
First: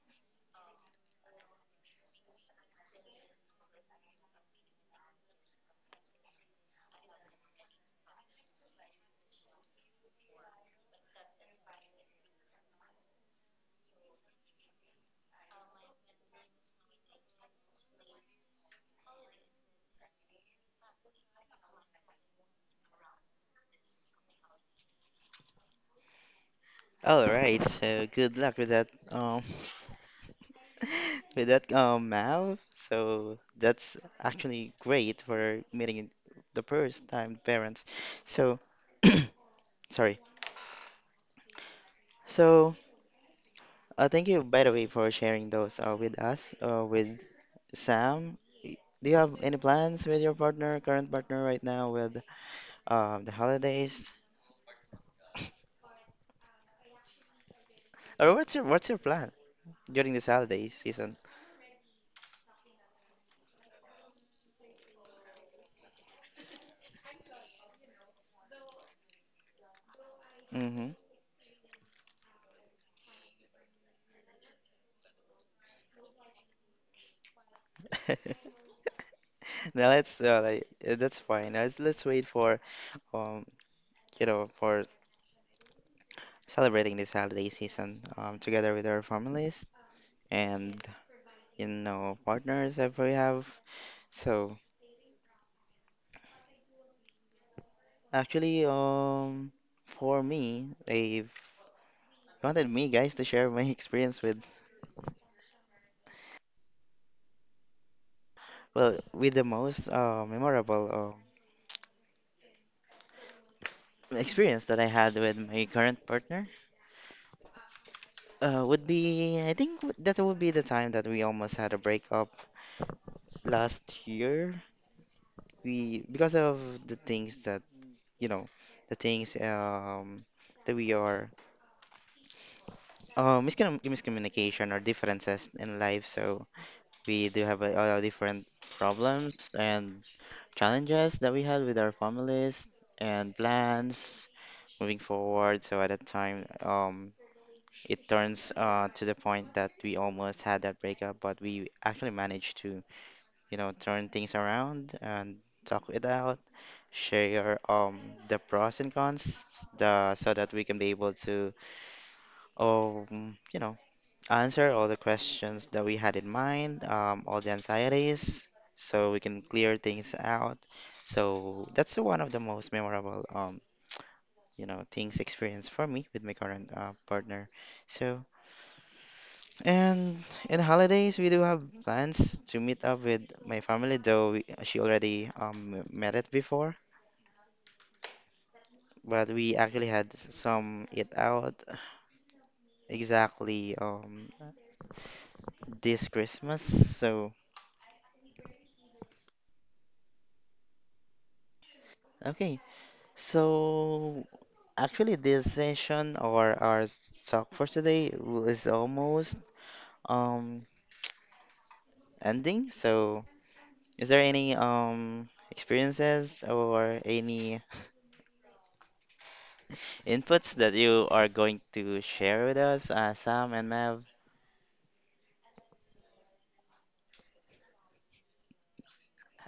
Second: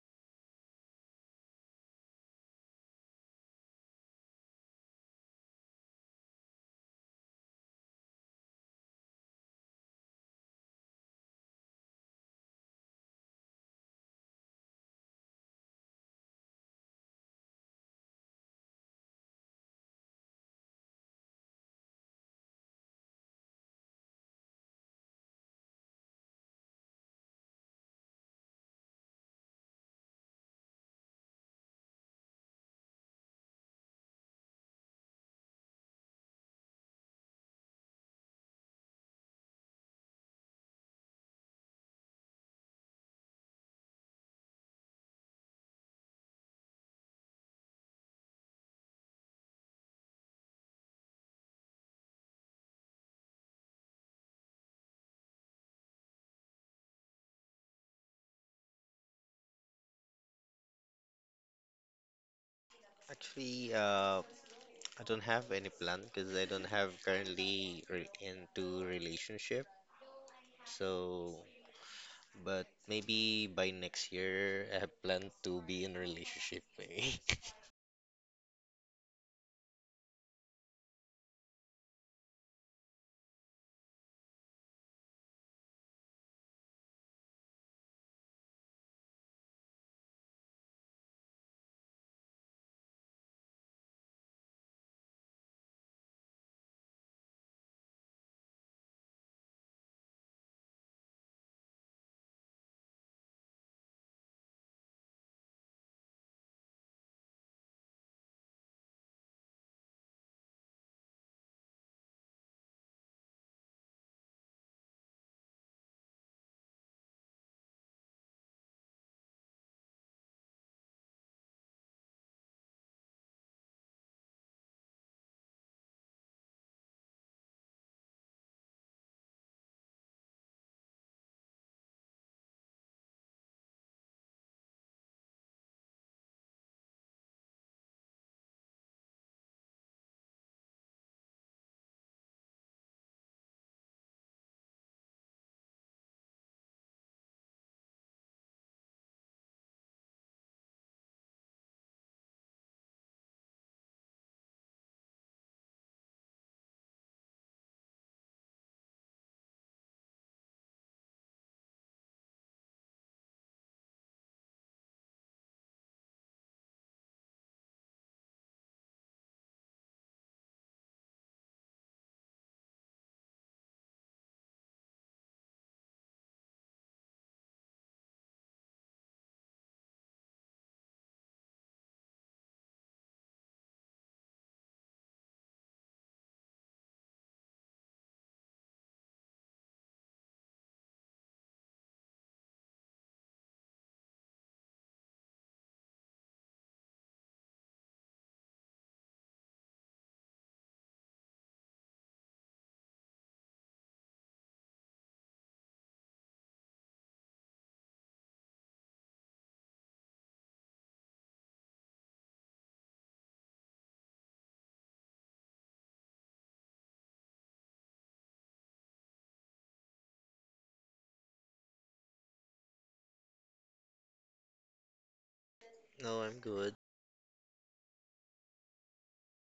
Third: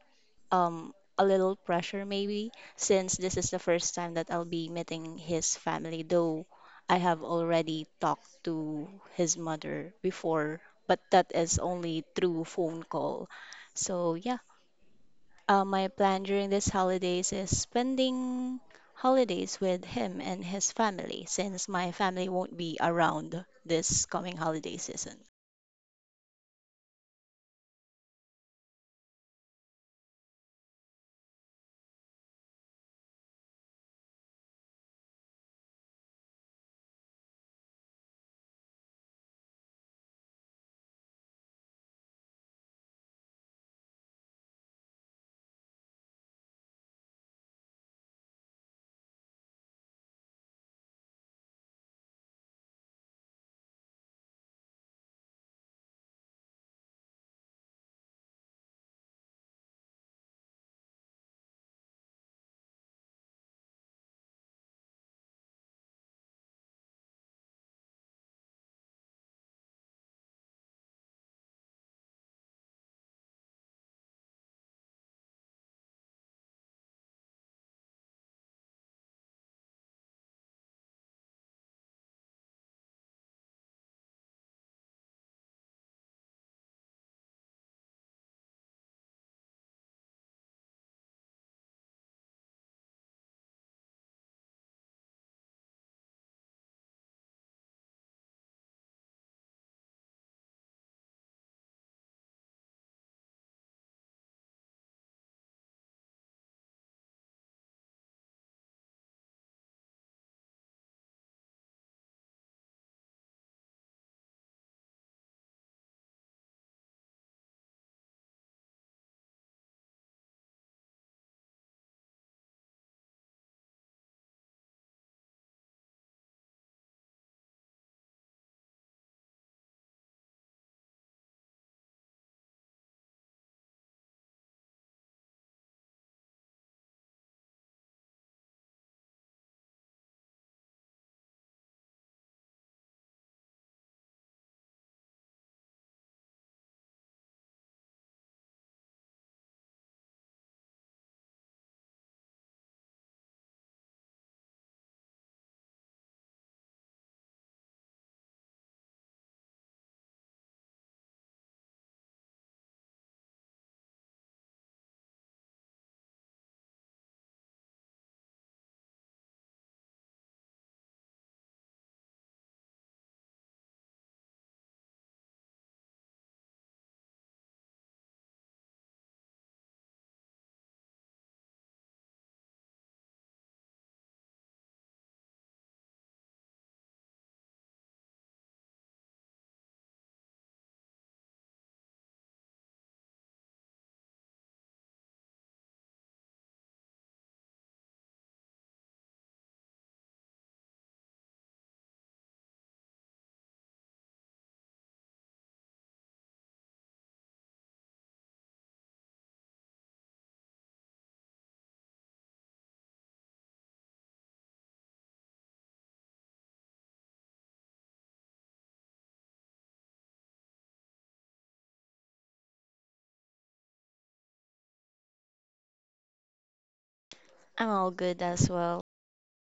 Speaker 3: a little pressure maybe since this is the first time that I'll be meeting his family, though I have already talked to his mother before, but that is only through phone call. So yeah, my plan during this holidays is spending holidays with him and his family since my family won't be around this coming holiday season.
Speaker 1: All right, so good luck with that, with that, Mav. So that's actually great for meeting the first time parents. So, sorry. So, thank you by the way for sharing those with us, with Sam, y- do you have any plans with your current partner right now with the holidays? Or what's your plan during this holiday season?
Speaker 2: Actually, I don't have any plan because I don't have currently re into relationship.
Speaker 1: Mm-hmm.
Speaker 2: So But maybe by next year, I have planned to be in a relationship. Maybe.
Speaker 1: Now that's fine. Let's wait for um for celebrating this holiday season together with our families and you know partners that we have. So actually for me, if you wanted me guys to share my experience with well, with the most memorable experience that I had with my current partner would be, I think that would be the time that we almost had a breakup last year. Because of the things that, you know, the things that we are, miscommunication or differences in life. So we do have different problems and challenges that we had with our families and plans moving forward. So at that time, it turns to the point that we almost had that breakup, but we actually managed to, you know, turn things around and talk it out, share the pros and cons, the so that we can be able to, you know, answer all the questions that we had in mind, all the anxieties, so we can clear things out. So that's one of the most memorable, you know, things experienced for me with my current partner. So. And in holidays, we do have plans to meet up with my family, though she already met it before. But we actually had some eat out exactly this Christmas. So okay, so actually this session or our talk for today is almost um ending. So is there any experiences or any inputs that you are going to share with us, Sam and Mev.
Speaker 2: No, I'm good.
Speaker 3: I'm all good as well.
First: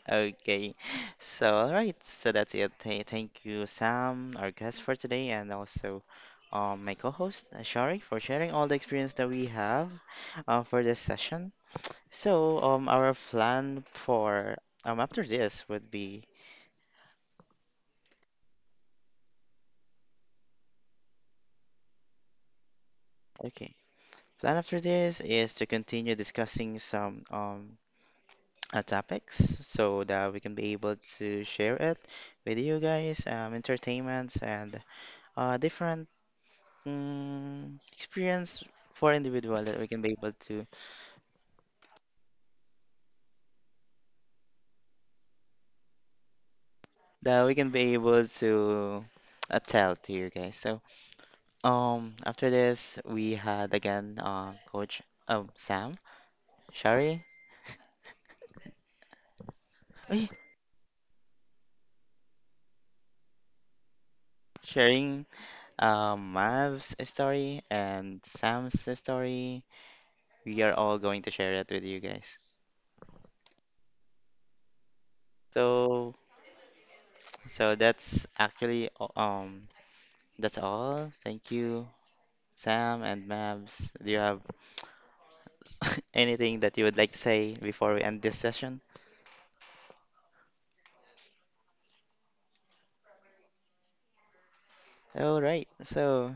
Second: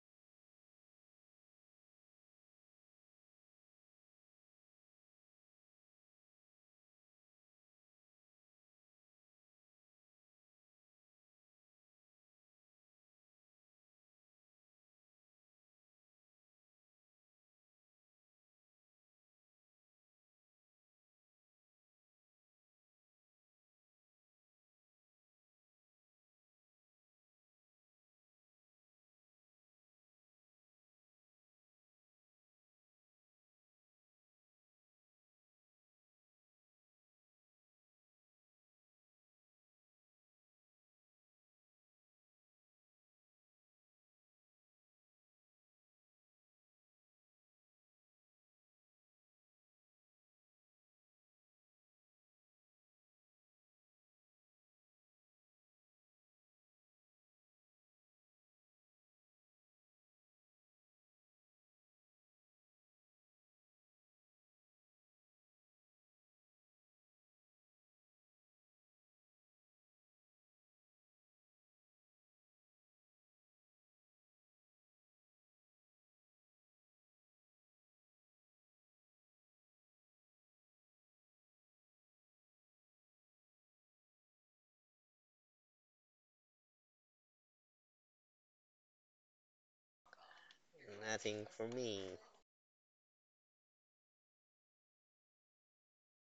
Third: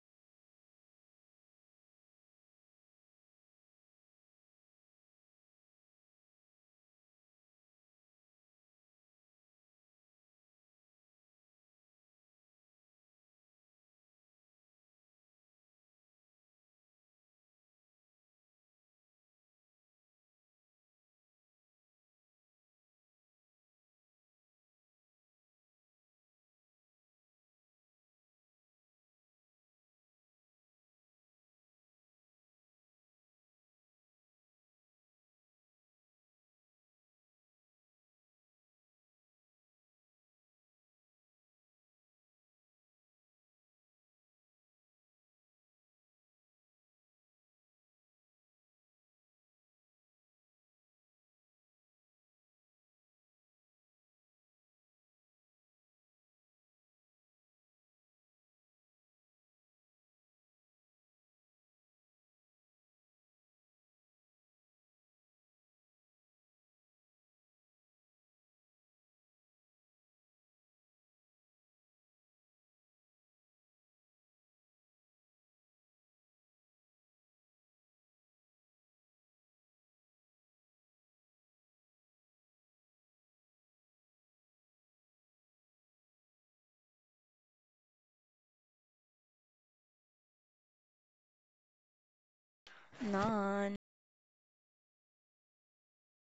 Speaker 1: Okay, so all right, so that's it. Thank you, Sam, our guest for today, and also my co-host Shari for sharing all the experience that we have for this session. So our plan for after this would be okay. Plan after this is to continue discussing some topics so that we can be able to share it with you guys, entertainments and different experience for individual that we can be able to that we can be able to tell to you guys. So after this we had again Coach Sam Shari. Ay, sharing Mav's story and Sam's story. We are all going to share it with you guys. So so that's actually that's all. Thank you, Sam and Mabs. Do you have anything that you would like to say before we end this session?
Speaker 2: Nothing for me.
Speaker 3: Nice.
Speaker 1: All right. So